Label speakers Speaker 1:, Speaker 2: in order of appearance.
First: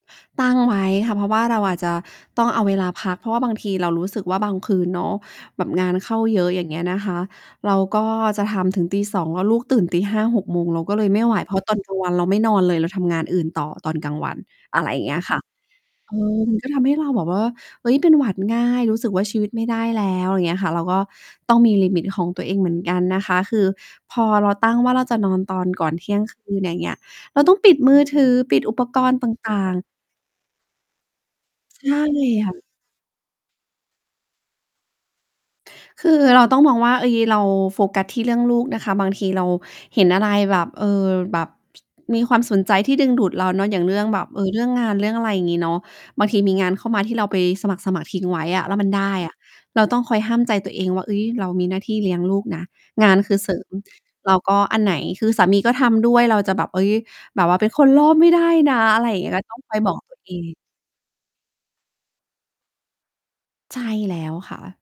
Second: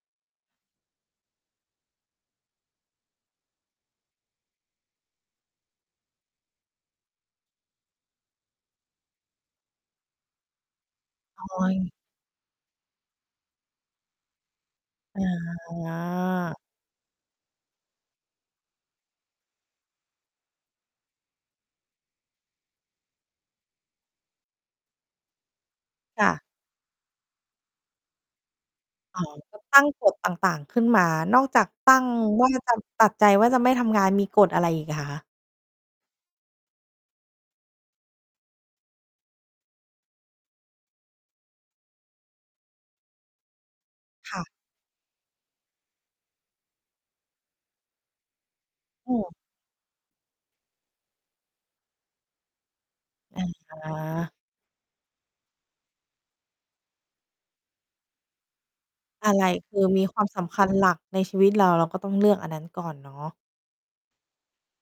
Speaker 1: ตั้งไว้ค่ะ เพราะว่าเราอาจจะต้องเอาเวลาพัก เพราะว่าบางทีเรารู้สึกว่า บางคืนเนาะ แบบงานเข้าเยอะ อย่างเงี้ยนะคะ เราก็จะทำถึงตี 2 แล้วลูกตื่นตี 5 6 โมง เราก็เลยไม่ไหว
Speaker 2: อ๋อ
Speaker 1: เพราะต
Speaker 2: ย
Speaker 1: อนกลางวัน เราไม่นอนเลย เราทำงานอื่นต่อตอนกลางวัน อะไรเงี
Speaker 2: อ
Speaker 1: ้ยค่ะ เออ ม
Speaker 2: า
Speaker 1: ันก็ทำให้เราแบบว่า เฮ้ย เป็นหวัดง่าย รู้สึกว่า ชีวิตไม่ได้แล้ว อย่างเงี้ยค่ะ เราก็ต้องมีลิมิตของตัวเองเหมือนกันนะคะ คือพอเราตั้งว่า เราจะนอนตอนก่อนเที่ย
Speaker 2: จ
Speaker 1: ง
Speaker 2: ้
Speaker 1: ค
Speaker 2: ะ
Speaker 1: ืน อย่างเงี้ย เราต้องปิดมือ ถือ ปิดอุปกรณ
Speaker 2: อ
Speaker 1: ์
Speaker 2: ๋อ
Speaker 1: ต
Speaker 2: ก็
Speaker 1: ่า
Speaker 2: ต
Speaker 1: ง
Speaker 2: ั้
Speaker 1: ๆ
Speaker 2: งกฎต่าง ๆ ขึ้นมา นอกจาก
Speaker 1: ใช
Speaker 2: ตั
Speaker 1: ่
Speaker 2: ้ง ว่
Speaker 1: ค
Speaker 2: า
Speaker 1: ่ะ
Speaker 2: ตำ ตัดใจว่า จะไม่ทำงาน มีกฎอะไรอีกอะคะ?
Speaker 1: คือเราต้องมองว่า เฮ้ย เราโฟกัสที่เรื่องลูกนะคะ บางทีเราเห็นอะไรแบบ เออ แบบ มีความสนใจที่ดึงดูดเราเนาะ อย่างเรื่องแบบ
Speaker 2: ค
Speaker 1: เ
Speaker 2: ่
Speaker 1: อ
Speaker 2: ะ
Speaker 1: อ เรื่องงานเรื่องอะไร งี้เนาะ บางทีมีงานเข้ามา ที่เราไปสมัคร ๆ ทิ้งไว้อะแล้วมันได
Speaker 2: โอ
Speaker 1: ้อ
Speaker 2: ้
Speaker 1: ะ เราต้องคอยห้ามใจตัวเองว่า เฮ้ย เรามีหน้าที่เลี้ยงลูกนะ งานคือ
Speaker 2: อ
Speaker 1: เสริม แ
Speaker 2: า
Speaker 1: ล้วก็อันไหน คือสามีก็ทำด้วย เราจะแบบ เฮ้ย แบบว่า "เป็นคนโลภไม่ได้นะ" อะไรเงี
Speaker 2: อะ
Speaker 1: ้ย
Speaker 2: ไ
Speaker 1: ก็
Speaker 2: ร
Speaker 1: ต้องค
Speaker 2: ค
Speaker 1: อย
Speaker 2: ือ
Speaker 1: บอก
Speaker 2: มี
Speaker 1: ตั
Speaker 2: ค
Speaker 1: ว
Speaker 2: วา
Speaker 1: เ
Speaker 2: ม
Speaker 1: อ
Speaker 2: ส
Speaker 1: ง
Speaker 2: ำคัญหลัก ในชีวิตเรา เราก็ต้องเลือกอันนั้นก่อนเนาะ
Speaker 1: ใช่แล้วค่ะ